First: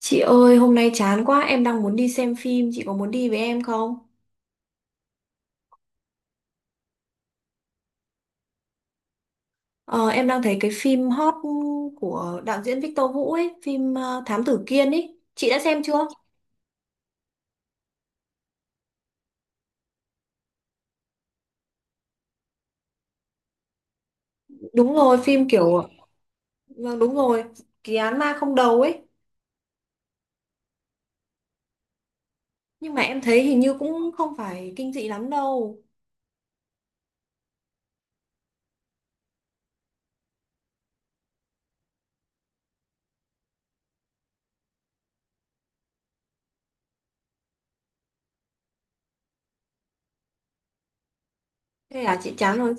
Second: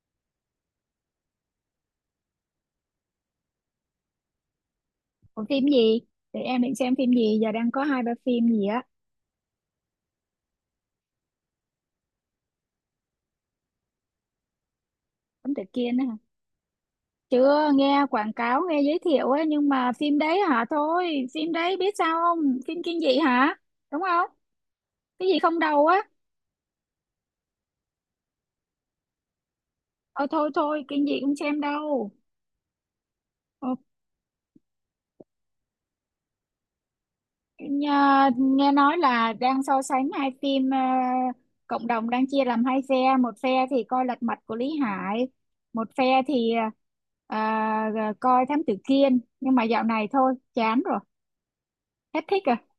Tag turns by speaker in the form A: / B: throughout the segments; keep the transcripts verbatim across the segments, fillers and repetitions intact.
A: Chị ơi, hôm nay chán quá, em đang muốn đi xem phim, chị có muốn đi với em không?
B: Còn phim gì? Để em định xem phim gì, giờ đang có hai ba phim gì á.
A: Ờ, em đang thấy cái phim hot của đạo diễn Victor Vũ ấy, phim ờ, Thám Tử Kiên ấy. Chị
B: Thám
A: đã
B: Tử
A: xem
B: Kiên á
A: chưa?
B: hả? Chưa nghe quảng cáo, nghe giới thiệu á, nhưng mà phim đấy hả thôi, phim đấy biết sao không? Phim kinh dị hả? Đúng không?
A: Đúng rồi,
B: Cái gì
A: phim
B: không
A: kiểu,
B: đầu á?
A: vâng đúng rồi, kỳ án ma không đầu ấy.
B: Ờ thôi thôi, kinh dị không xem đâu.
A: Nhưng mà em thấy hình
B: Ờ,
A: như cũng không phải kinh dị lắm đâu.
B: nhà- nghe nói là đang so sánh hai phim, ờ, cộng đồng đang chia làm hai phe, một phe thì coi Lật Mặt của Lý Hải, một phe thì ờ, ờ, coi Thám Tử Kiên. Nhưng mà dạo này thôi, chán rồi,
A: Thế là
B: hết
A: chị
B: thích rồi.
A: chán rồi.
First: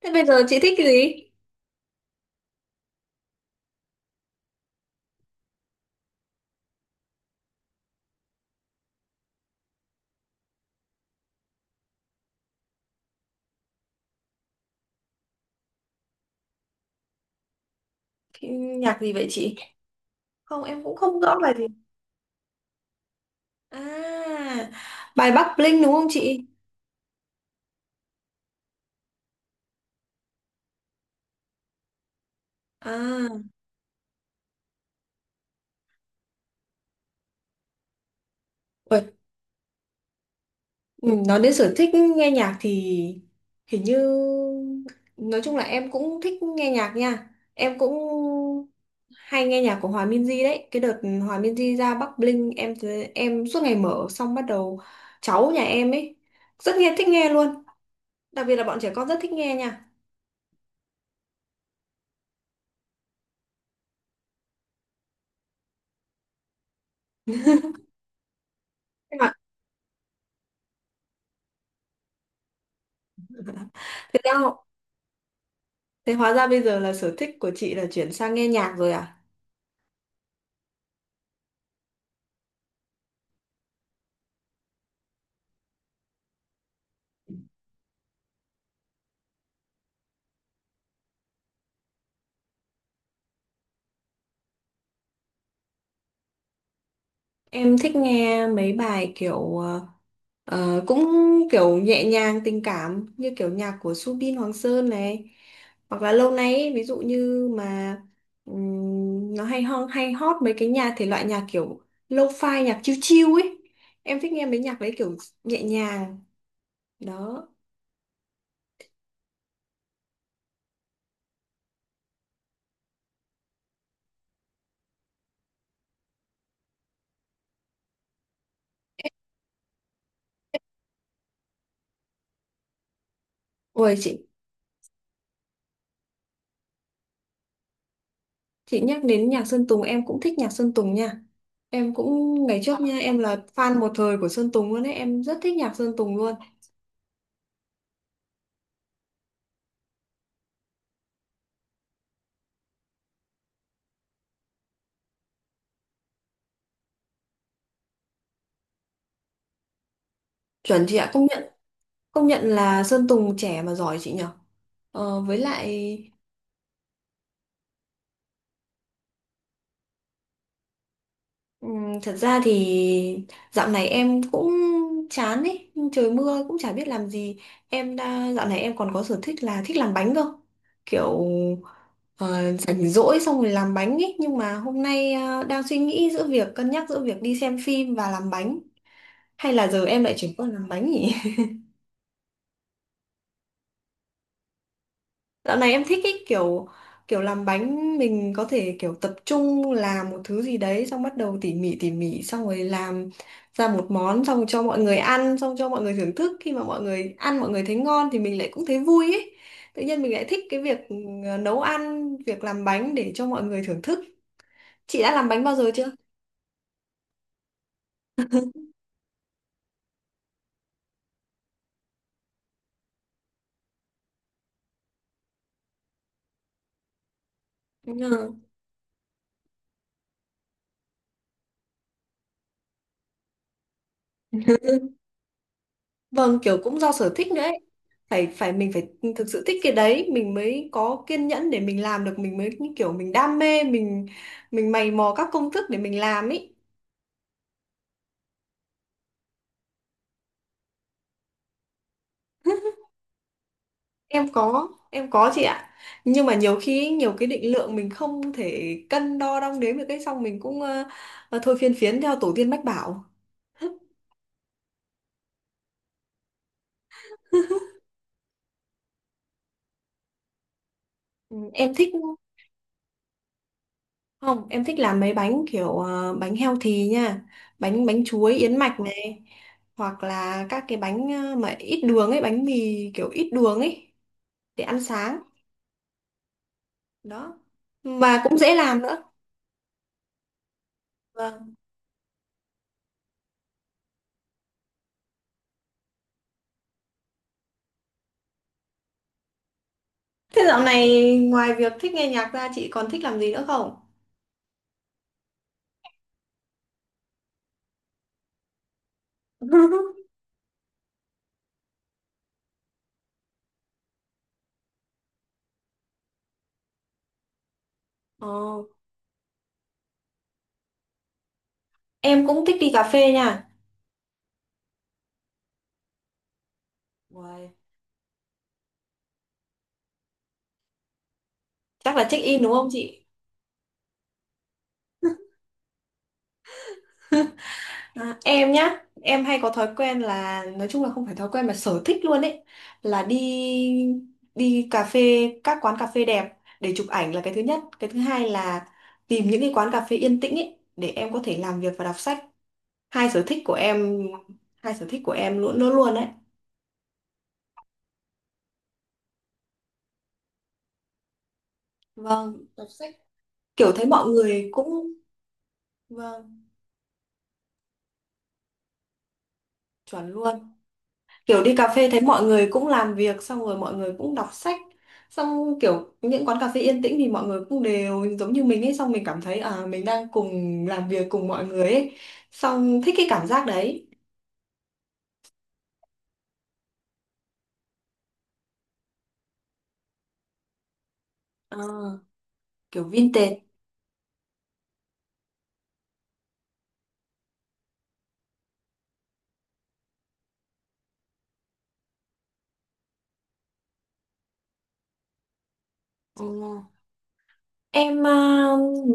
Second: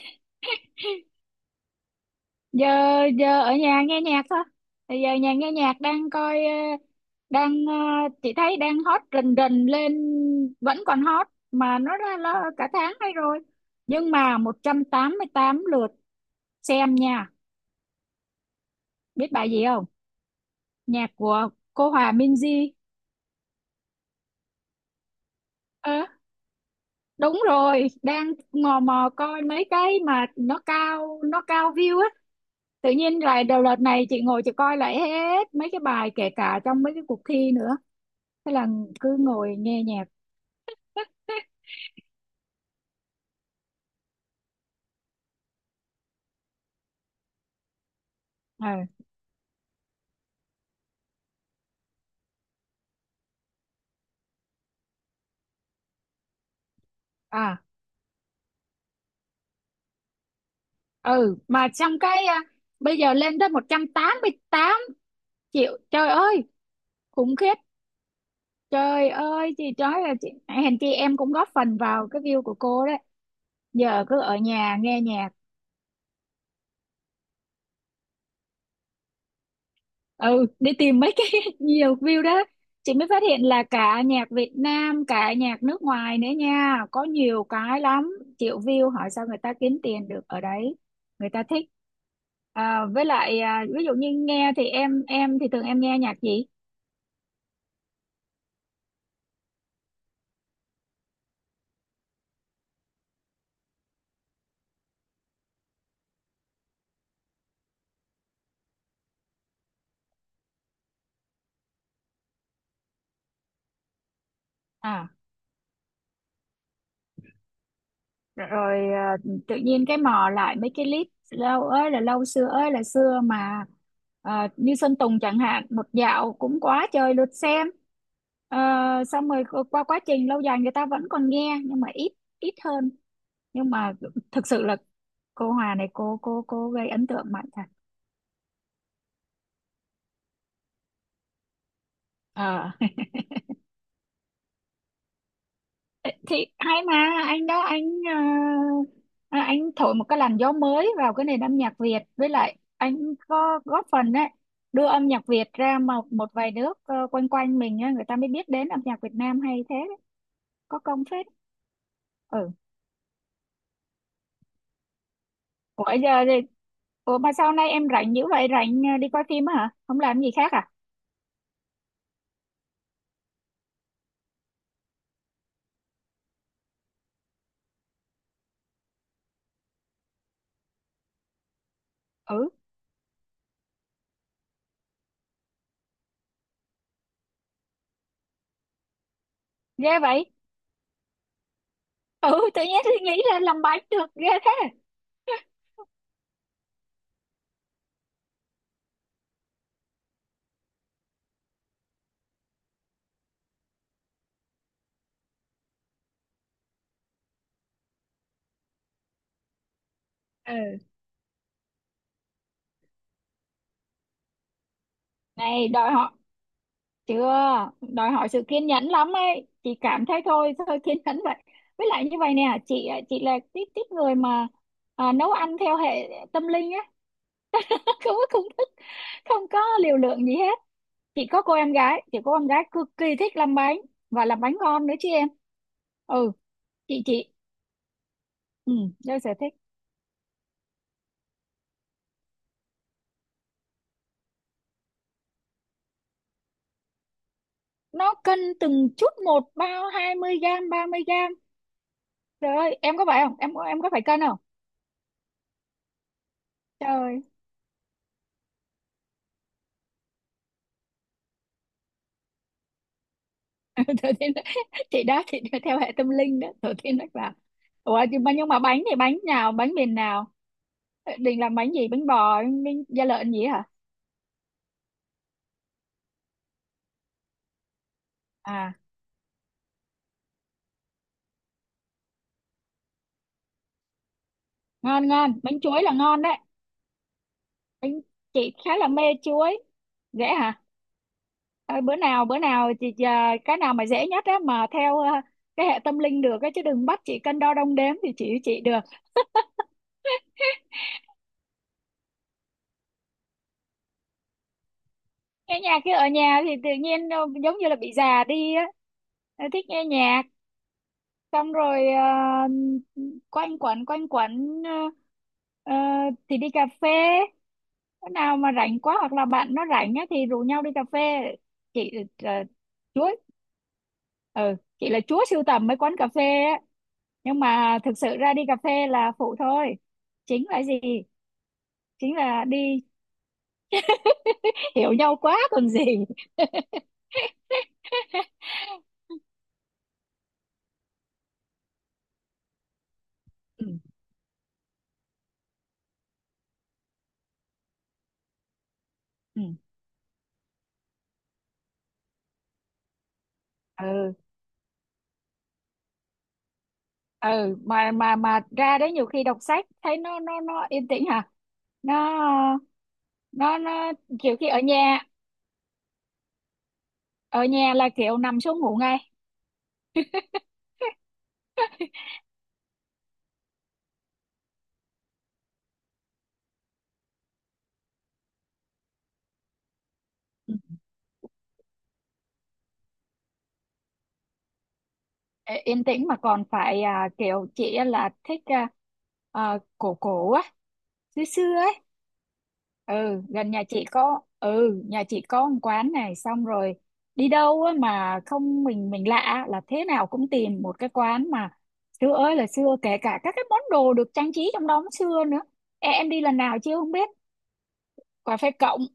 A: Thế bây giờ chị thích cái gì?
B: Giờ giờ ở nhà nghe nhạc thôi. Thì giờ nhà nghe nhạc đang coi, ờ, đang, ờ, chị thấy đang hot rình rình lên, vẫn còn hot mà nó ra là cả tháng nay rồi, nhưng mà một trăm tám mươi tám lượt xem nha.
A: Nhạc gì vậy
B: Biết bài
A: chị?
B: gì không?
A: Không, em cũng
B: Nhạc
A: không rõ
B: của
A: bài gì.
B: cô Hòa Minzy.
A: À, bài Bắc Bling đúng
B: Ờ,
A: không chị?
B: đúng rồi, đang mò mò coi mấy cái mà nó cao nó cao view á. Tự nhiên
A: À.
B: lại đầu đợt này chị ngồi chị coi lại hết mấy cái bài kể cả trong mấy cái cuộc thi nữa, thế là cứ ngồi nghe nhạc.
A: Ừ, nói đến sở thích nghe nhạc thì hình như nói chung là em cũng thích nghe nhạc nha, em cũng
B: Ừ.
A: hay nghe nhạc của Hòa Minzy đấy, cái đợt Hòa Minzy ra Bắc Bling em thấy- em suốt ngày mở xong bắt đầu cháu nhà em ấy rất nghe thích nghe
B: À.
A: luôn, đặc biệt là bọn trẻ con rất thích nghe nha,
B: Ừ, mà trong cái, à, bây giờ lên tới một trăm tám mươi tám triệu, trời ơi khủng khiếp. Trời
A: thế mà
B: ơi chị nói là chị hèn chi em cũng góp phần vào cái view của cô đấy. Giờ
A: thế
B: cứ
A: ra
B: ở nhà nghe nhạc.
A: thế hóa ra bây giờ là sở thích của chị là chuyển sang nghe nhạc rồi à?
B: Ừ, đi tìm mấy cái nhiều view đó. Chị mới phát hiện là cả nhạc Việt Nam cả nhạc nước ngoài nữa nha, có nhiều cái lắm, triệu view, hỏi sao người ta kiếm tiền được ở đấy, người ta thích. À, với lại, à, ví dụ như nghe thì em em thì thường em nghe nhạc gì.
A: Em thích nghe mấy bài kiểu ờ, ờ, cũng kiểu nhẹ nhàng tình cảm như kiểu nhạc của Subin Hoàng Sơn này, hoặc là lâu nay ấy, ví dụ như mà ừm, nó hay ho hay hot mấy cái nhà thể loại nhạc kiểu lo-fi nhạc chill chill ấy, em thích nghe mấy nhạc đấy
B: à
A: kiểu nhẹ nhàng đó.
B: rồi à, tự nhiên cái mò lại mấy cái clip lâu ơi là lâu xưa ơi là xưa mà. À, như Sơn Tùng chẳng hạn, một dạo cũng quá trời lượt xem. Ờ, xong rồi qua quá trình lâu dài người ta vẫn còn nghe nhưng mà ít, ít hơn, nhưng mà
A: Ôi chị
B: thực sự là cô Hòa này cô cô cô gây ấn tượng mạnh thật.
A: chị nhắc đến nhạc Sơn Tùng em cũng thích nhạc Sơn Tùng nha, em cũng ngày
B: Ờ,
A: trước nha, em là fan một thời của Sơn Tùng luôn ấy, em rất thích nhạc Sơn Tùng luôn.
B: thì hay mà, anh đó anh ờ, à, anh thổi một cái làn gió mới vào cái nền âm nhạc Việt, với lại anh có góp phần đấy đưa âm nhạc Việt ra một một vài nước, ờ, quanh quanh mình á, người ta mới biết đến âm nhạc Việt Nam hay thế đấy. Có
A: Chuẩn chị
B: công
A: ạ, công
B: phết.
A: nhận. Công nhận
B: Ừ.
A: là Sơn Tùng trẻ mà giỏi chị nhở. Ờ, với lại
B: Ủa giờ thì, ủa mà sau này em rảnh dữ vậy, rảnh, ờ, đi coi phim á hả, không làm gì khác à?
A: ừm, thật ra thì dạo này em cũng chán ấy, trời mưa cũng chả biết làm gì. Em đã dạo này em còn có sở thích là thích làm bánh cơ. Kiểu
B: Ừ,
A: ờ, rảnh rỗi xong rồi làm bánh ấy, nhưng mà hôm nay ờ, đang suy nghĩ giữa việc cân nhắc giữa việc đi xem phim và làm bánh, hay là giờ
B: ghê
A: em lại
B: vậy.
A: chuyển qua làm bánh nhỉ?
B: Ừ, tự nhiên suy nghĩ là làm bánh được ghê thế.
A: Dạo này em thích cái kiểu kiểu làm bánh mình có thể kiểu tập trung làm một thứ gì đấy xong bắt đầu tỉ mỉ tỉ mỉ xong rồi làm ra một món xong cho mọi người ăn, xong cho mọi người thưởng thức, khi mà mọi người ăn mọi người thấy ngon thì mình lại cũng thấy vui ấy. Tự nhiên mình lại thích cái việc
B: Ừ,
A: ừ, nấu ăn, việc làm bánh để cho mọi người thưởng thức. Chị đã làm bánh bao
B: này
A: giờ chưa?
B: đòi hỏi. Chưa. Đòi hỏi sự kiên nhẫn lắm ấy, chị cảm thấy thôi thôi kiên nhẫn vậy. Với lại như vậy nè chị ạ, chị là tiếp tiếp người mà, à, nấu ăn theo hệ tâm linh á. Không có
A: Ừ.
B: công thức, không có liều lượng gì hết. Chị có cô em gái, chị có em gái cực kỳ thích làm bánh và làm bánh ngon nữa chứ em. Ừ.
A: Vâng, kiểu cũng do
B: chị
A: sở thích
B: chị
A: nữa ấy. Phải phải mình
B: Ừ,
A: phải
B: đâu
A: thực
B: sở
A: sự
B: thích.
A: thích cái đấy mình mới có kiên nhẫn để mình làm được, mình mới như kiểu mình đam mê, mình mình mày mò các công thức để mình làm ý.
B: Nó cân từng chút một, bao hai mươi gram, ba mươi gram, trời ơi. Em có phải không, em em có phải cân
A: Em
B: không?
A: có, em có chị ạ, nhưng mà nhiều khi ý, nhiều
B: Trời.
A: cái định lượng mình không thể cân đo đong đếm được cái xong mình cũng ờ, thôi phiên phiến theo tổ tiên mách bảo.
B: Thừa Thiên, thì đó thì theo hệ tâm linh đó, Thừa Thiên Đức là. Ủa, nhưng mà nhưng mà bánh thì bánh nào, bánh miền nào? Ờ,
A: Ừ,
B: định làm bánh
A: em
B: gì,
A: thích,
B: bánh bò, bánh da lợn gì hả?
A: không em thích làm mấy bánh kiểu ờ, bánh healthy nha, bánh bánh chuối yến
B: À,
A: mạch này, hoặc là các cái bánh ờ, mà ít đường ấy, bánh mì kiểu ít đường ấy để ăn
B: ngon,
A: sáng
B: ngon bánh chuối là ngon đấy.
A: đó,
B: bánh
A: mà cũng
B: chị
A: dễ
B: khá
A: làm
B: là
A: nữa.
B: mê chuối. Dễ hả?
A: Vâng,
B: Ờ, bữa nào bữa nào chị, à, cái nào mà dễ nhất á, mà theo, à, cái hệ tâm linh được á, chứ đừng bắt chị cân đo đong đếm thì chị chị được.
A: thế dạo này ngoài việc thích nghe nhạc ra chị còn thích làm gì nữa không?
B: Nghe nhạc chứ ở nhà thì tự nhiên, ờ, giống như là bị già đi á. Ờ, thích nghe nhạc, xong rồi, à, quanh quẩn quanh quẩn, à, à, thì đi cà phê. Bữa
A: Ồ,
B: nào mà rảnh quá hoặc là bạn nó rảnh á thì rủ nhau đi cà phê. Chị
A: em
B: là
A: cũng thích đi cà
B: chúa.
A: phê nha.
B: Ừ, chị là chúa sưu tầm mấy quán cà phê á. Nhưng
A: Uầy,
B: mà thực sự ra đi cà phê là phụ thôi, chính là gì,
A: chắc là
B: chính
A: check in
B: là
A: đúng không
B: đi
A: chị?
B: hiểu nhau quá còn gì.
A: À, em nhá, em hay có thói quen là nói chung là không phải thói quen mà sở thích luôn ấy, là đi
B: Ừ.
A: đi cà phê các quán cà phê đẹp để chụp ảnh là cái thứ nhất, cái thứ hai là tìm những
B: Ừ.
A: cái quán cà phê yên tĩnh ấy để em có thể làm việc và đọc sách. Hai sở thích của em,
B: Ừ.
A: hai sở thích của em luôn luôn luôn đấy.
B: Ừ, mà mà mà ra đấy nhiều khi đọc sách thấy nó nó nó yên tĩnh hả, nó
A: Vâng đọc sách,
B: nó
A: kiểu thấy
B: nó
A: mọi
B: kiểu
A: người
B: khi ở
A: cũng,
B: nhà,
A: vâng
B: ở nhà là kiểu nằm xuống ngủ ngay.
A: chuẩn luôn, kiểu đi cà phê thấy mọi người cũng làm việc xong rồi mọi người cũng đọc sách, xong kiểu những quán cà phê yên tĩnh thì mọi người cũng đều giống như mình ấy, xong mình cảm thấy à mình đang cùng làm việc cùng mọi người ấy, xong thích cái cảm giác đấy.
B: Ê, yên tĩnh mà còn phải, à, kiểu chị á là thích, à, à, cổ cổ á, xưa xưa
A: Ờ,
B: ấy.
A: kiểu
B: Ừ,
A: vintage.
B: gần nhà chị có, ừ, nhà chị có một quán này, xong rồi đi đâu á mà không, mình mình lạ là thế nào cũng tìm một cái quán mà xưa ơi là xưa, kể cả các cái món đồ được trang trí trong đó cũng xưa nữa. Ê, em đi lần nào
A: Ừ.
B: chưa không biết,
A: Em
B: cà phê
A: ờ,
B: cộng,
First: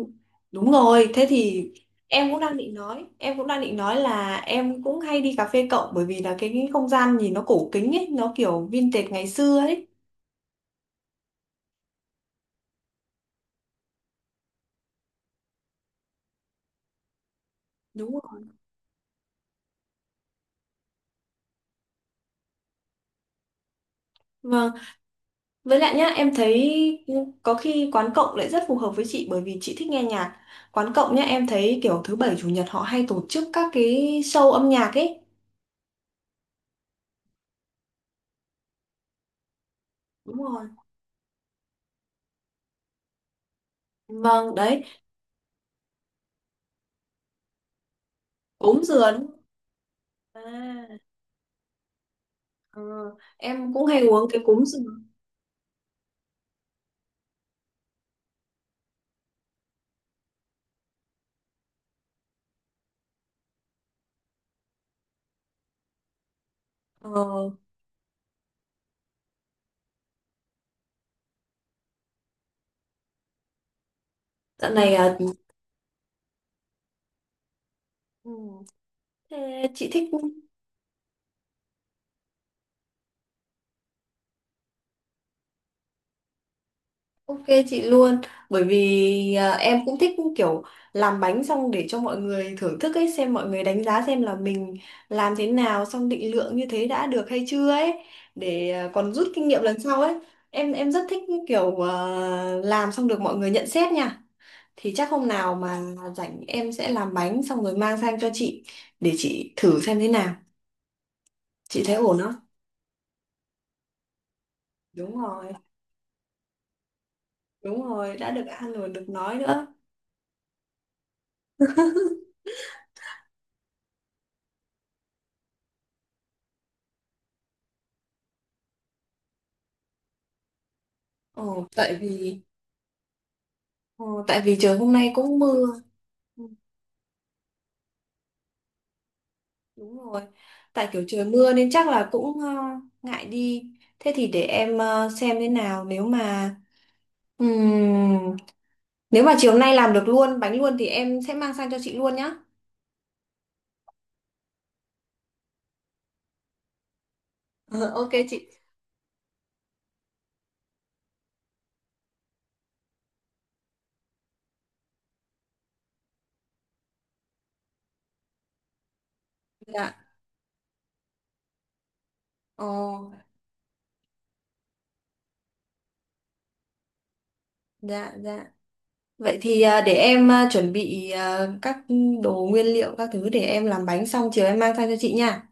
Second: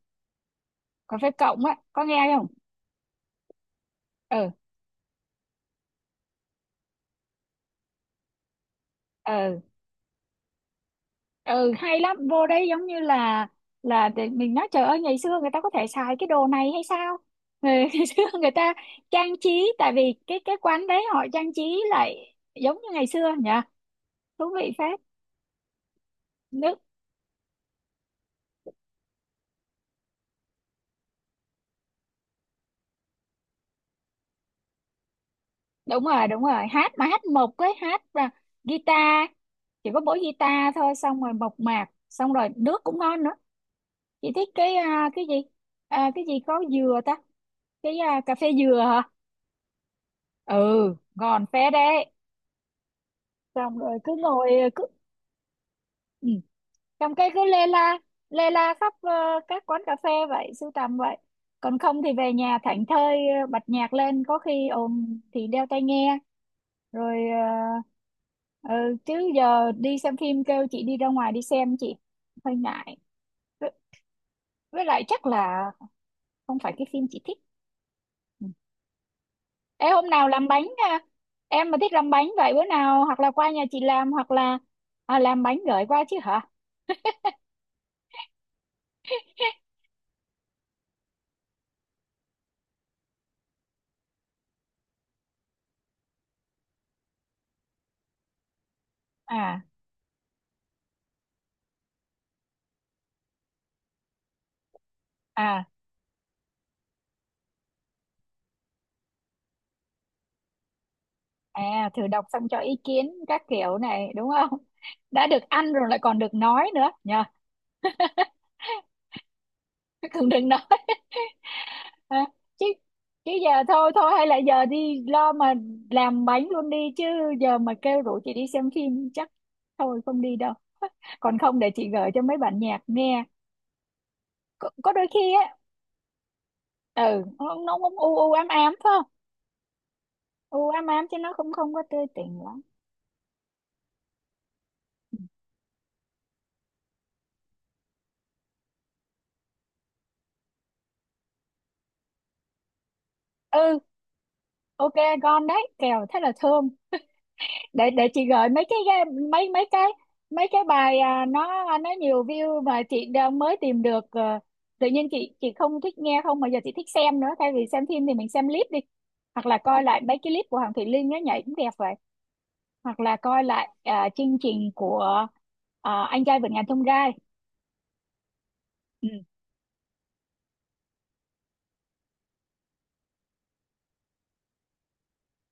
A: đúng rồi,
B: cà
A: thế
B: phê cộng
A: thì
B: á có
A: em
B: nghe
A: cũng
B: không?
A: đang định nói, em cũng đang định nói là
B: Ừ.
A: em cũng hay đi cà phê cộng bởi vì là cái, cái không gian nhìn nó cổ kính ấy, nó kiểu vintage ngày xưa
B: Ừ.
A: ấy.
B: Ừ, hay lắm vô đấy giống như là là để mình nói trời ơi ngày xưa người ta có thể xài cái đồ này hay sao, ngày, ngày
A: Đúng
B: xưa
A: rồi.
B: người ta trang trí, tại vì cái cái quán đấy họ trang trí lại giống như ngày xưa nhỉ, thú vị
A: Vâng,
B: phết.
A: với lại nhá, em
B: Nước
A: thấy có khi quán cộng lại rất phù hợp với chị bởi vì chị thích nghe nhạc. Quán cộng nhá, em thấy kiểu thứ bảy chủ nhật họ hay tổ chức các cái show âm nhạc ấy.
B: đúng rồi, đúng rồi, hát mà hát mộc ấy, hát và guitar, chỉ có mỗi
A: Đúng rồi.
B: guitar thôi, xong rồi mộc mạc, xong rồi nước cũng ngon nữa. Chị thích
A: Vâng,
B: cái,
A: đấy,
B: à, cái gì, à, cái gì có dừa ta, cái, à, cà phê dừa
A: cúng
B: hả?
A: sườn.
B: Ừ,
A: À,
B: ngon phết đấy.
A: ờ, em
B: Xong
A: cũng
B: rồi
A: hay
B: cứ
A: uống cái
B: ngồi
A: cúng
B: cứ,
A: sườn.
B: ừ, trong cái cứ lê la, lê la khắp, ờ, các quán cà phê vậy, sưu tầm vậy. Còn không thì về nhà thảnh thơi, ờ, bật nhạc lên, có khi ồn thì đeo tai nghe rồi,
A: Ờ,
B: ờ, ừ, chứ giờ đi xem phim kêu chị đi ra ngoài đi xem, chị hơi ngại với,
A: dạo
B: với
A: này
B: lại
A: à,
B: chắc là không phải cái phim chị thích.
A: ừ.
B: Ừ.
A: Thế chị
B: Ê,
A: thích,
B: hôm nào làm bánh à? Em mà thích làm bánh vậy bữa nào hoặc là qua nhà chị làm, hoặc là, à, làm bánh gửi qua chứ hả?
A: ok chị luôn, bởi vì à, em cũng thích kiểu làm bánh xong để cho mọi người thưởng thức ấy, xem mọi người đánh giá xem là mình làm thế nào, xong định lượng như thế đã được hay chưa ấy, để à, còn rút kinh nghiệm
B: À
A: lần sau ấy. em em rất thích kiểu à, làm xong được mọi người nhận xét nha, thì chắc hôm nào
B: à
A: mà rảnh em sẽ làm bánh xong rồi mang sang cho chị để chị thử xem thế nào, chị
B: à
A: thấy
B: thử
A: ổn
B: đọc
A: không.
B: xong cho ý kiến các kiểu này đúng không?
A: Đúng
B: Đã được
A: rồi,
B: ăn rồi lại còn được nói nữa nhờ.
A: đúng rồi, đã được ăn rồi được nói nữa.
B: Còn đừng nói. à, Chứ, chứ giờ thôi thôi hay là giờ đi lo mà làm bánh luôn đi chứ. Giờ mà kêu rủ chị đi xem phim chắc thôi không đi đâu. Còn không
A: Ồ,
B: để chị
A: tại
B: gửi cho mấy
A: vì
B: bạn nhạc nghe.
A: Ờ, tại vì
B: có,
A: trời hôm
B: có đôi
A: nay
B: khi
A: cũng
B: á.
A: mưa. Ừ,
B: Ừ, nó nó cũng u u ám ám phải không,
A: đúng rồi.
B: u ám
A: Tại kiểu
B: ám chứ
A: trời
B: nó
A: mưa
B: cũng
A: nên
B: không có
A: chắc
B: tươi
A: là cũng
B: tỉnh
A: ờ,
B: lắm.
A: ngại đi. Thế thì để em ờ, xem thế nào, nếu mà ừm, nếu mà chiều nay làm được luôn bánh luôn thì em sẽ mang sang cho chị luôn nhá.
B: Ừ. Ok. Con đấy kèo thế là thơm.
A: Ờ,
B: Để để
A: ok
B: chị
A: chị.
B: gửi mấy cái ga- mấy mấy cái mấy cái bài, à, nó nó nhiều view mà chị đã mới tìm được, ờ, tự nhiên chị chị không thích nghe không mà giờ chị thích xem nữa, thay vì xem phim thì mình xem clip đi, hoặc là coi
A: Dạ.
B: lại mấy cái clip của Hoàng Thùy Linh nó nhảy cũng đẹp vậy, hoặc
A: Ồ,
B: là coi lại, à, chương trình của, à, anh trai vượt ngàn chông gai.
A: dạ dạ.
B: Ừ.
A: Vậy thì ờ, để em ờ, chuẩn bị ờ, các đồ nguyên liệu các thứ để em làm bánh xong chiều em mang sang cho chị nha.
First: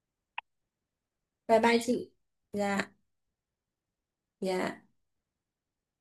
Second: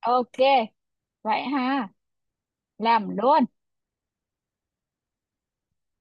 B: Ok, vậy
A: Bye bye
B: ha,
A: chị. Dạ,
B: làm luôn.
A: dạ.